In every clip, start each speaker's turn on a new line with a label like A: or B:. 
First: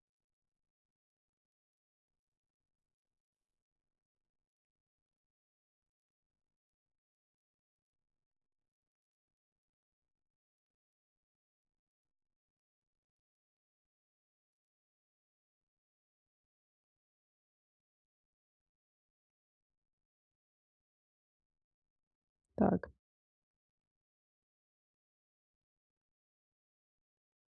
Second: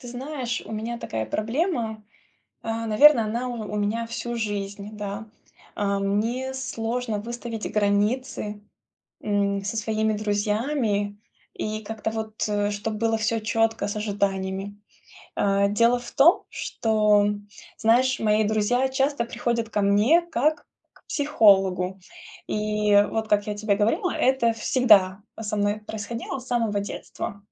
A: Ты знаешь, у меня такая проблема, а, наверно, она у у меня всю жизнь, да. А, мне сложно выставить границы, м, со своими друзьями, и как-то вот, э, чтоб было всё четко с ожиданиями. А, дело в том, что, м, знаешь, мои друзья часто приходят ко мне как к психологу.
B: Так.
A: И вот, как я тебе говорила, это всегда, а, со мной происходило с самого детства.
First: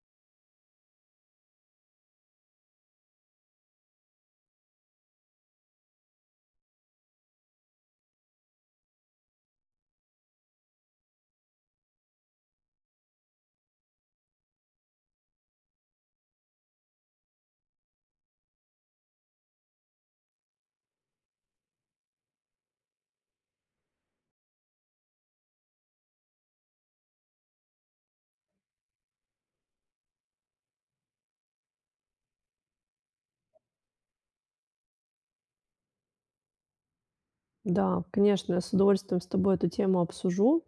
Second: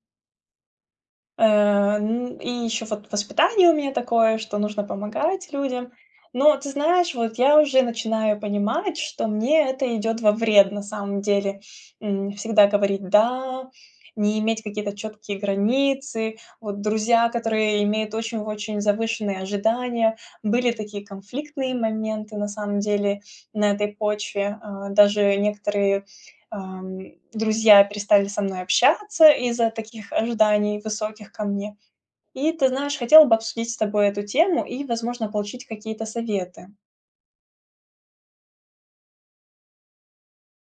A: Э, н и еще вот воспитание у меня такое, что нужно помогать людям. Но ты знаешь, вот я уже начинаю понимать, что мне это идет во вред на самом деле. М, всегда говорить "да", не иметь какие-то четкие границы, вот друзья, которые имеют очень-очень завышенные ожидания. Были такие конфликтные моменты на самом деле на этой почве. А, даже некоторые, ам, и друзья перестали со мной общаться из-за таких ожиданий высоких ко мне. И ты знаешь, хотела бы обсудить с тобой эту тему и, возможно, получить какие-то советы.
B: Да, конечно, я с удовольствием с тобой эту тему обсужу.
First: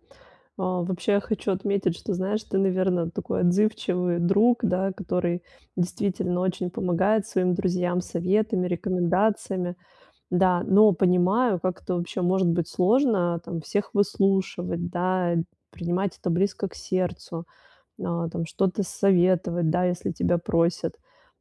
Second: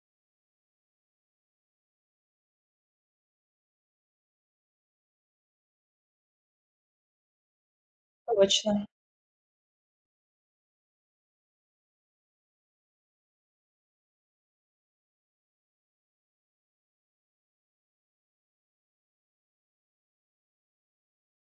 B: А, вообще, хочу отметить, что, знаешь, ты, наверно, такой отзывчивый друг, да, который действительно очень помогает своим друзьям советами,
A: Точно.
B: рекомендациями. Да, но понимаю, как это вообще может быть сложно там всех выслушивать, да, принимать это близко к сердцу, н а там что-то советовать, да, если тебя просят.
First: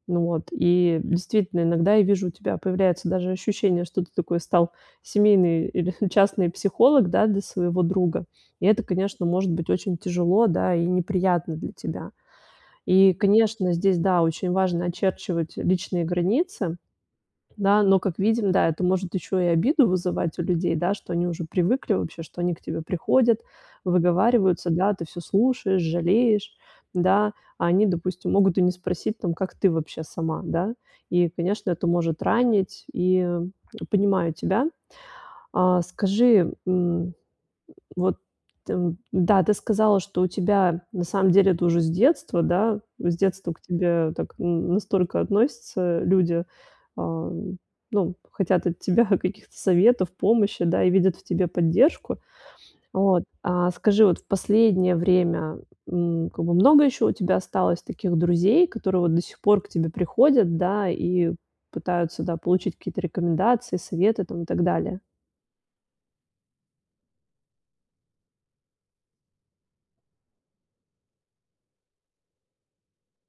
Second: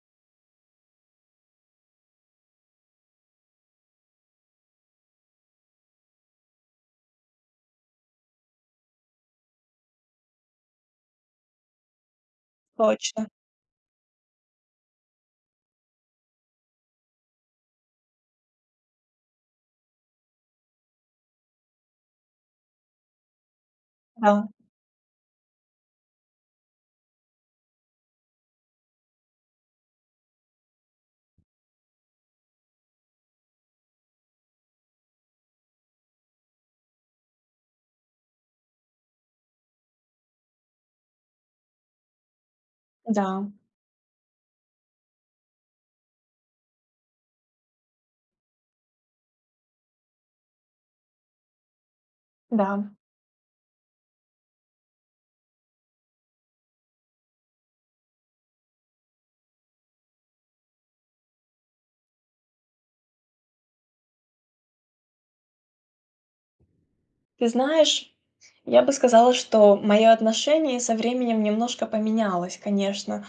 B: Ну вот, и действительно, иногда я вижу, у тебя появляется даже ощущение, что ты такой стал семейный или частный психолог, да, для своего друга. И это, конечно, может быть очень тяжело, да, и неприятно для тебя. И,
A: Точно.
B: конечно, здесь, да, очень важно очерчивать личные границы. Да, но, как видим, да, это может ещё и обиду вызывать у людей, да, что они уже привыкли вообще, что они к тебе приходят,
A: Да.
B: выговариваются, да, а ты всё слушаешь, жалеешь. Да, а они, допустим, могут и не спросить там, как ты вообще сама, да? И, конечно, это может ранить. И, м, понимаю тебя. А, скажи, м, вот там, н-да, ты сказала, что у тебя на самом деле это уже с детства, да, с
A: Да,
B: детства
A: м.
B: к тебе так, н настолько относятся люди, ам, ну, хотят от тебя каких-то советов, помощи, да, и видят в тебе поддержку.
A: Да, м.
B: Вот, а скажи, вот в последнее время, м, как бы много ещё у тебя осталось таких друзей, которые вот до сих пор к тебе приходят, да, и пытаются, да, получить какие-то рекомендации, советы там и так далее?
A: Ты знаешь, я бы сказала, что моё отношение со временем немножко поменялось, конечно.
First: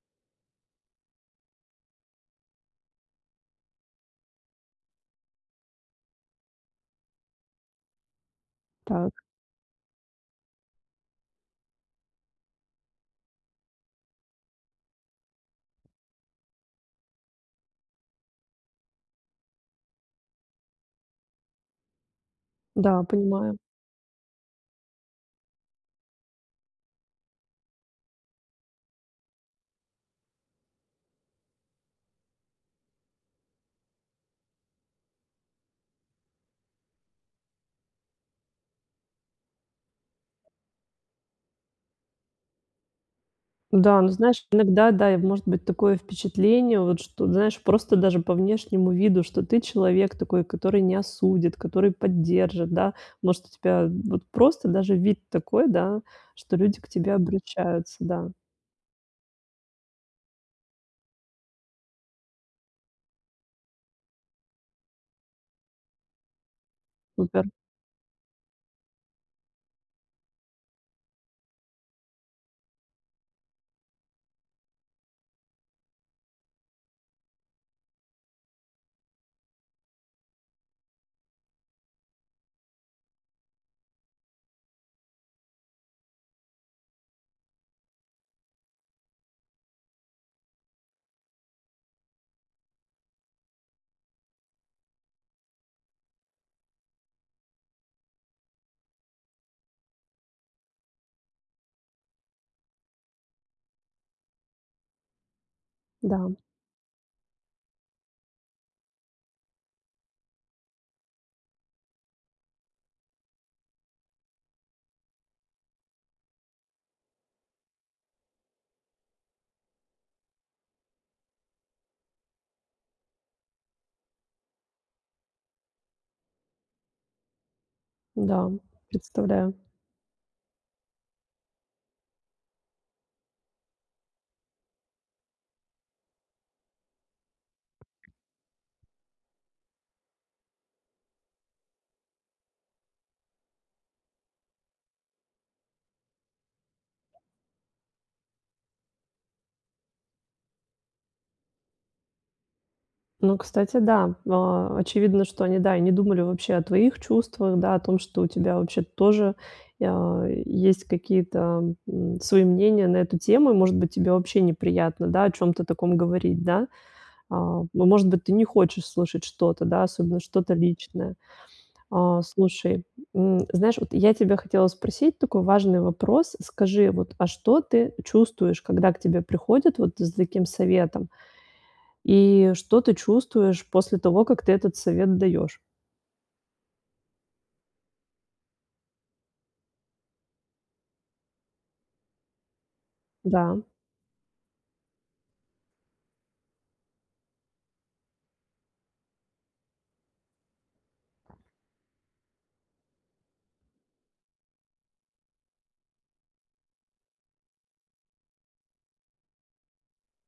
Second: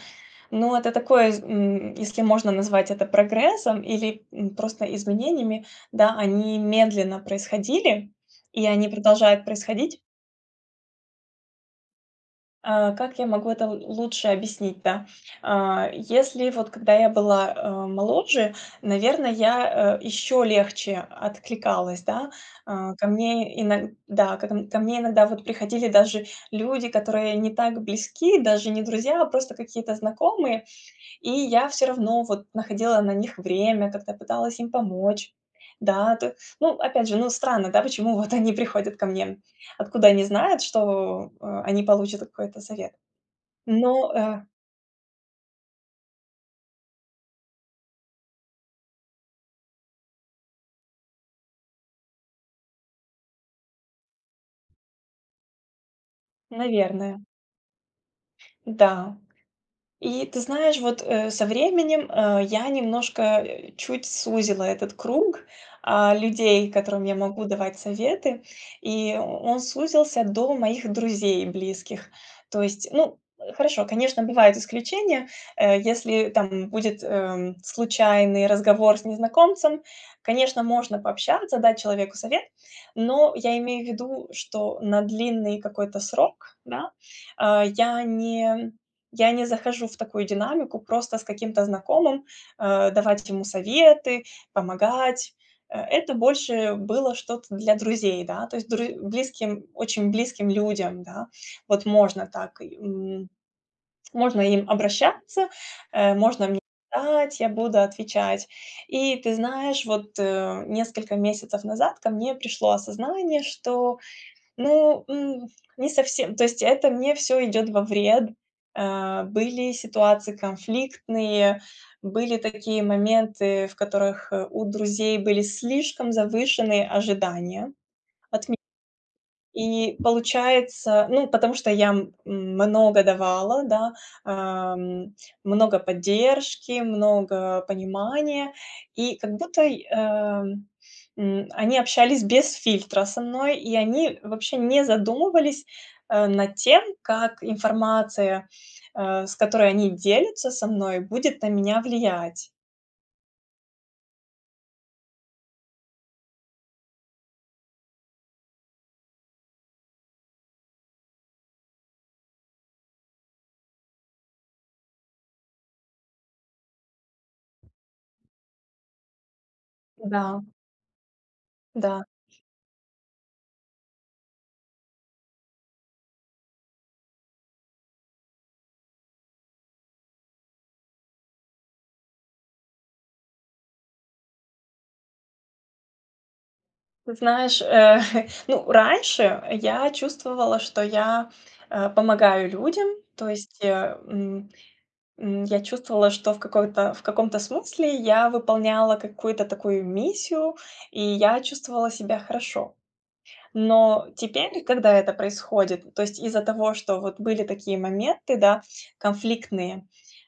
A: Но это такое, из м если можно назвать это прогрессом или, м, просто изменениями, да, они медленно происходили, и они
B: Так.
A: продолжают происходить. А, как я могу это л лучше объяснить, да? А, если вот когда я была, а, моложе, наверно, я, э, еще легче откликалась, да. А,
B: Да,
A: ко
B: понимаю.
A: мне иног да как н ко мне иногда вот приходили даже люди, которые не так близки, даже не друзья, а просто какие-то знакомые, и я всё равно вот находила на них время, как-то пыталась им помочь. Да, то ну, опять же, ну, странно, да, почему вот они приходят ко мне, м, откуда они знают, что, э, они получат какой-то совет?
B: Да, ну,
A: Но э
B: знаешь, иногда, да, и может быть, такое впечатление, вот, что, ты знаешь, просто даже по внешнему виду, что ты человек такой, который не осудит, который поддержит, да? Может, у тебя вот просто даже вид такой, да, что люди к тебе
A: Наверное.
B: обращаются, да?
A: Да. И ты знаешь, вот, э, со временем, э, я немножко чуть сузила этот круг, а, людей, которым я могу
B: Супер.
A: давать советы. И он сузился до моих друзей близких. То есть, ну, э, хорошо, конечно, бывают исключения. Э, если там будет, эм, случайный разговор с незнакомцем, конечно, можно пообщаться, дать человеку совет, но я имею в виду, что на длинный какой-то срок, да, а, я не м я не захожу в такую динамику просто с каким-то знакомым, э, давать ему советы, помогать. Э, это больше было что-то для друзей, да, то есть друзь близким, очень близким людям, да. Вот можно так, и м можно им обращаться, э,
B: Да, м.
A: можно мне ать я буду отвечать. И ты знаешь, вот, э, несколько месяцев назад ко мне пришло осознание, что, ну, м жас не совсем, то есть это мне всё идет во вред. Э, были ситуации конфликтные, были такие моменты, в которых, э, у друзей были слишком завышенные ожидания
B: Да,
A: от ме
B: м, представляю.
A: И получается, ну, потому что я, м, много давала, да, ам, много поддержки, много понимания. И как будто и, э, м, они общались без фильтра со мной, и они вообще не задумывались, э, над тем, как информация, э, с которой они делятся со мной, будет на меня влиять.
B: Ну, кстати, да, а, очевидно, что они, да, и не думали вообще о твоих чувствах, да, о том, что у тебя вообще-то тоже, э, есть какие-то, м, свои мнения на эту тему. И, может быть, тебе вообще неприятно, да, о чём-то таком говорить, да. А а, может быть, ты не хочешь слушать что-то, да, особенно
A: Да.
B: что-то личное.
A: Да.
B: А. Слушай, м, знаешь, вот я тебя хотела спросить такой важный вопрос. Скажи вот, а что ты чувствуешь, когда к тебе приходят вот за таким советом? И что ты чувствуешь после того, как ты этот совет даешь?
A: Ты знаешь, э, ну, раньше я чувствовала, что я, э, помогаю людям, то есть,
B: Да.
A: э, м, м, я чувствовала, что в какой-то в каком-то смысле я выполняла какую-то такую миссию, и я чувствовала себя хорошо. Но теперь, когда это происходит, то есть из-за того, что вот были такие моменты, да, конфликтные,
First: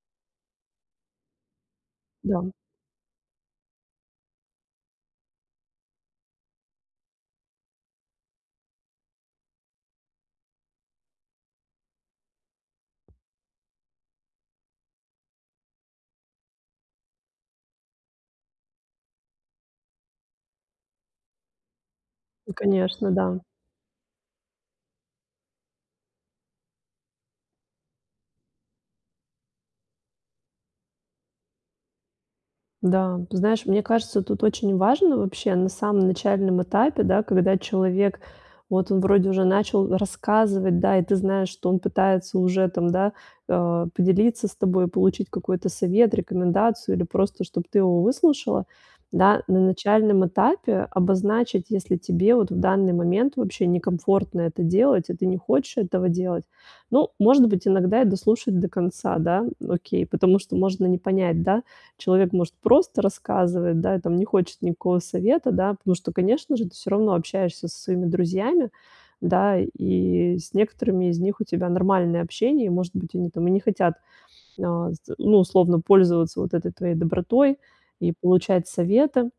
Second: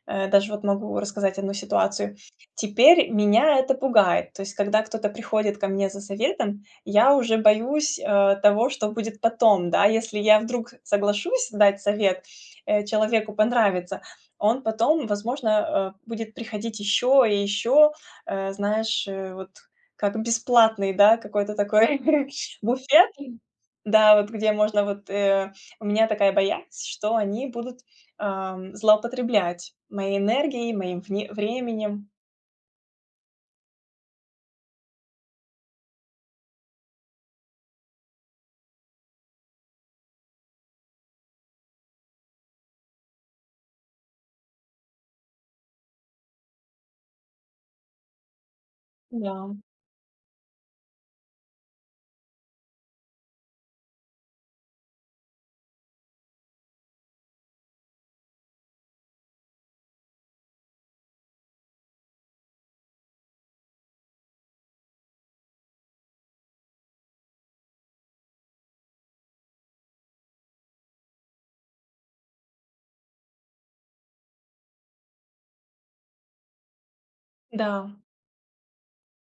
A: э- даже вот могу рассказать 1 ситуацию-
B: Да.
A: теперь меня это пугает. То есть когда кто-то приходит ко мне за советом, я уже боюсь, э, того, что будет потом. Да, если я вдруг соглашусь дать совет, э, человеку понравится, он потом, возможно, э, будет приходить ещё и ещё, э, знаешь, э, вот, как бесплатный, да, какой-то такой
B: Ну конечно,
A: буфет,
B: да.
A: да, вот где можно вот э, у меня такая боязнь, что они будут, э, злоупотреблять моей энергией, моим вне временем.
B: Да, ты знаешь, мне кажется, тут очень важно вообще на самом начальном этапе, да, когда человек, вот он вроде уже начал рассказывать, да, и ты знаешь, что он пытается уже там, да, э, поделиться с тобой, получить какой-то совет, рекомендацию, или просто, чтоб ты его выслушала, да. На
A: Да.
B: начальном этапе обозначить, если тебе вот в данный момент вообще некомфортно это делать, и ты не хочешь этого делать. Ну, может быть, иногда и дослушать до конца. Да, окей, потому что можно не понять, да. Человек может просто рассказывать, да, и там не хочет никакого совета, да, потому что, конечно же, ты всё равно общаешься со своими друзьями, да, и с некоторыми из них у тебя нормальное общение, и, может быть, они там и не хотят, э, ну, условно, пользоваться вот этой твоей добротой
A: Да.
B: и получать советы.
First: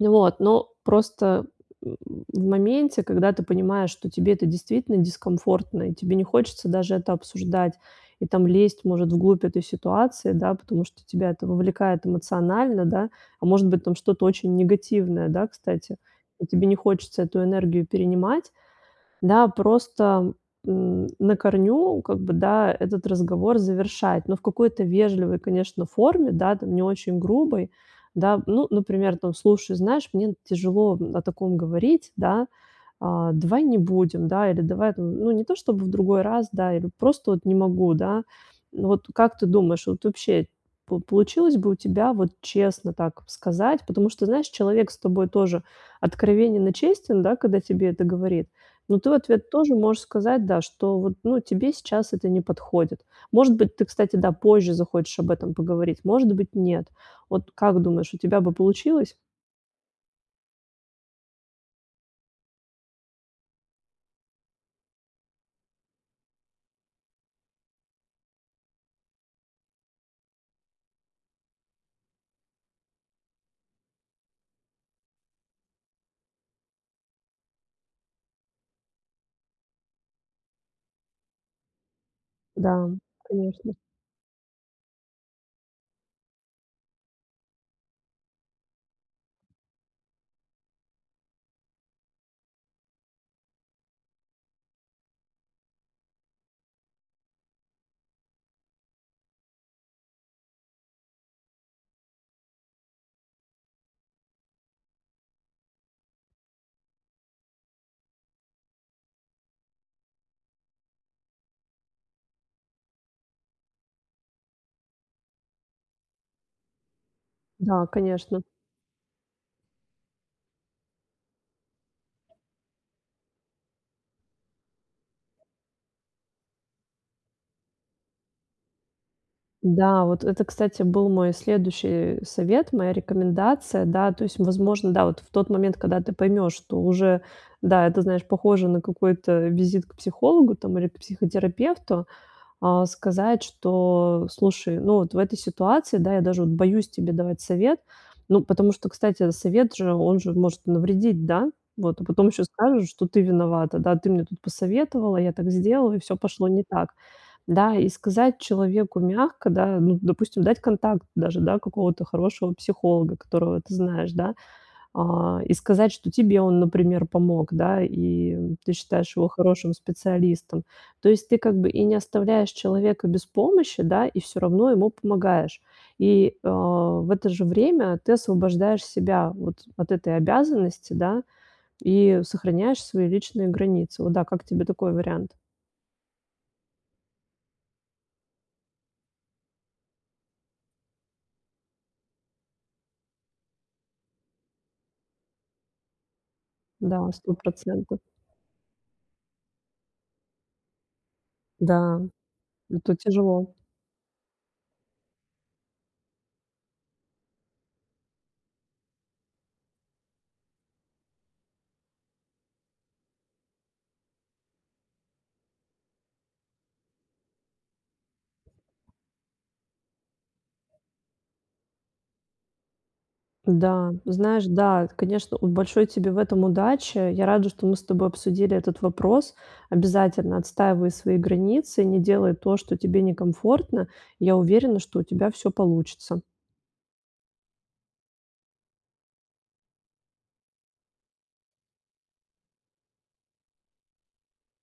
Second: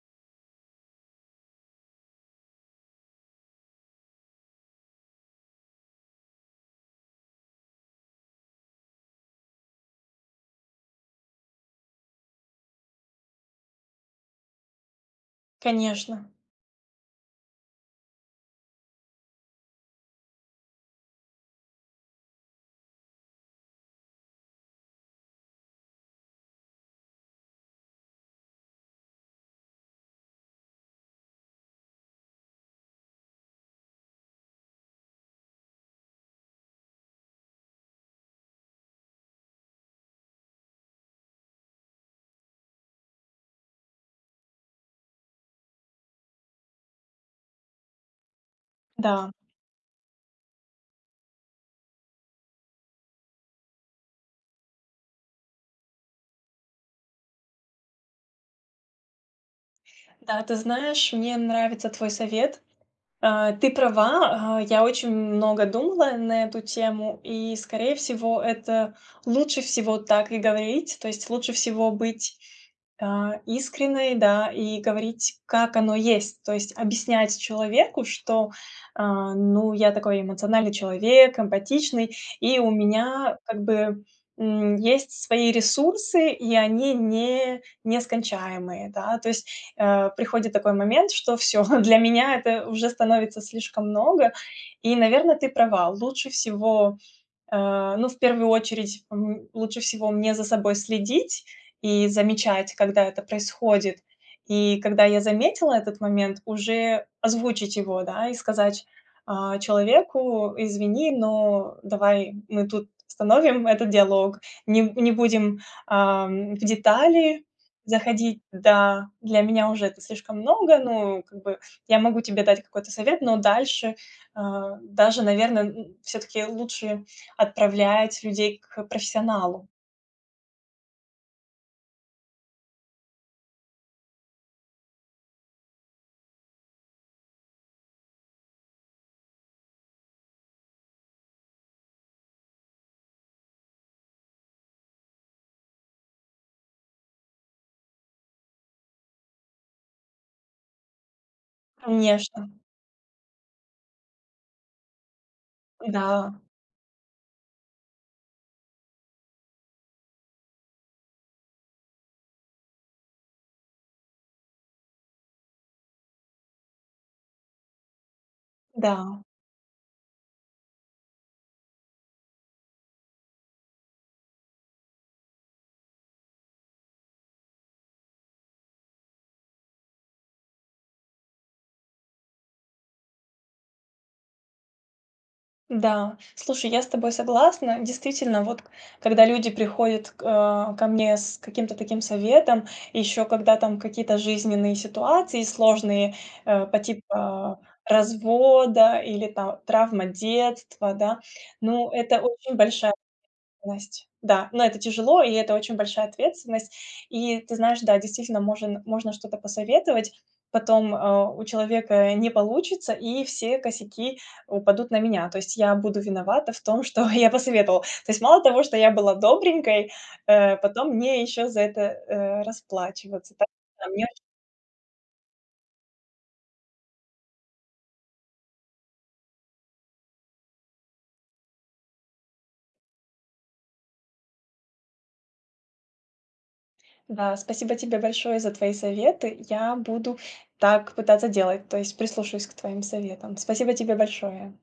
B: Вот, но просто, м, в моменте, когда ты понимаешь, что тебе это действительно дискомфортно, и тебе не хочется даже это обсуждать, и там лезть, может, в глубь этой ситуации, да, потому что тебя это вовлекает эмоционально, да. А, может быть, там что-то очень негативное, да, кстати,
A: Конечно.
B: и тебе не хочется эту энергию перенимать, да, просто, м, на корню, как бы, да, этот разговор завершать, но в какой-то вежливой, конечно, форме, да, там, не очень грубой, да. Ну, например, там: "Слушай, знаешь, мне тяжело о таком говорить, да, а, давай не будем, да, или давай, там ну, не то, чтобы в другой раз, да, или просто вот не могу, да". Ну, вот как ты думаешь, вот вообще пол получилось бы у тебя вот честно так сказать? Потому что, знаешь, человек с тобой тоже откровенен и честен, да, когда тебе это говорит, но ты в
A: Да.
B: ответ тоже можешь сказать, да, что вот, ну, тебе сейчас это не подходит. Может быть, ты, кстати, да, позже захочешь об этом поговорить, может быть- нет. Вот как думаешь, у тебя бы получилось?
A: Да, ты знаешь, мне нравится твой совет. Э, ты права, а, я очень много думала на эту тему, и, скорее всего, это лучше всего так и говорить. То есть лучше всего быть, а, искренной, да, и говорить, как оно есть. То есть объяснять человеку, что, а, ну, я такой эмоциональный человек, эмпатичный, и у
B: Да,
A: меня, как
B: конечно.
A: бы, м, есть свои ресурсы и они не нескончаемые, да. То есть, э, приходит такой момент, что всё, для меня это уже становится слишком много и, наверно, ты права. Лучше всего, э, ну, в первую очередь, м, лучше всего мне за собой следить и замечать, когда это происходит. И когда я заметила этот момент, уже озвучить его, да, и сказать, а, человеку: "Извини, но давай мы тут остановим этот диалог, нем не будем, ам, в детали
B: Да,
A: заходить.
B: конечно.
A: Да, для меня уже это слишком много, ну, как бы, я могу тебе дать какой-то совет, но дальше, а" Даже, наверно, н всё-таки лучше отправлять людей к профессионалу.
B: Да, вот это, кстати, был мой следующий совет, моя рекомендация. Да, то есть, возможно, да, вот в тот момент, когда ты поймешь, что уже, да, это, знаешь, похоже на какой-то визит к психологу там или к психотерапевту, э, сказать, что: "Слушай, ну, вот в этой ситуации, да, я даже вот боюсь тебе давать совет". Ну, потому что, кстати, совет же, он же может навредить, да? Вот, а потом еще
A: Конечно.
B: скажут, что ты виновата, да. Ты мне тут посоветовала, я так сделала, и всё
A: Да.
B: пошло не так. Да, и сказать человеку мягко, да, ну, допустим, дать контакт даже, да, какого-то хорошего психолога, которого ты знаешь, да. Э, и сказать, что тебе он, например, помог, да, и ты считаешь
A: Да.
B: его хорошим специалистом. То есть ты, как бы, и не оставляешь человека без помощи, да, и всё равно ему помогаешь. И, а, в это же время ты освобождаешь себя вот от этой обязанности, да, и сохраняешь свои личные границы. Вот, да, как тебе такой вариант?
A: Да, слушай, я с тобой согласна. Действительно, вот к когда люди приходят к а, ко мне с каким-то таким советом, и еще когда там какие-то жизненные ситуации сложные, э, по
B: Да, сто
A: типа
B: процентов.
A: развода или, там, травма детства, да. Ну,
B: Да,
A: это очень большая
B: это тяжело.
A: ответственность, да. Ну это тяжело, и это очень большая ответственность. И, ты знаешь, да, действительно, можн можно что-то посоветовать, потом, э, у человека не получится, и все косяки упадут на меня. То есть я буду виновата в том, что я посоветовала. То есть мало того, что я была добренькой, э, потом мне еще за это, э, расплачиваться так, а
B: Да,
A: мне
B: ну,
A: очень
B: знаешь, да, это, конечно, вот большой тебе в этом удачи. Я рада, что мы с тобой обсудили этот вопрос. Обязательно отстаивай свои границы, не делай то, что тебе некомфортно. Я уверена, что у тебя всё получится.
A: Да, спасибо тебе большое за твои советы. Я буду так пытаться делать. То есть прислушаюсь к твоим советам. Спасибо тебе большое.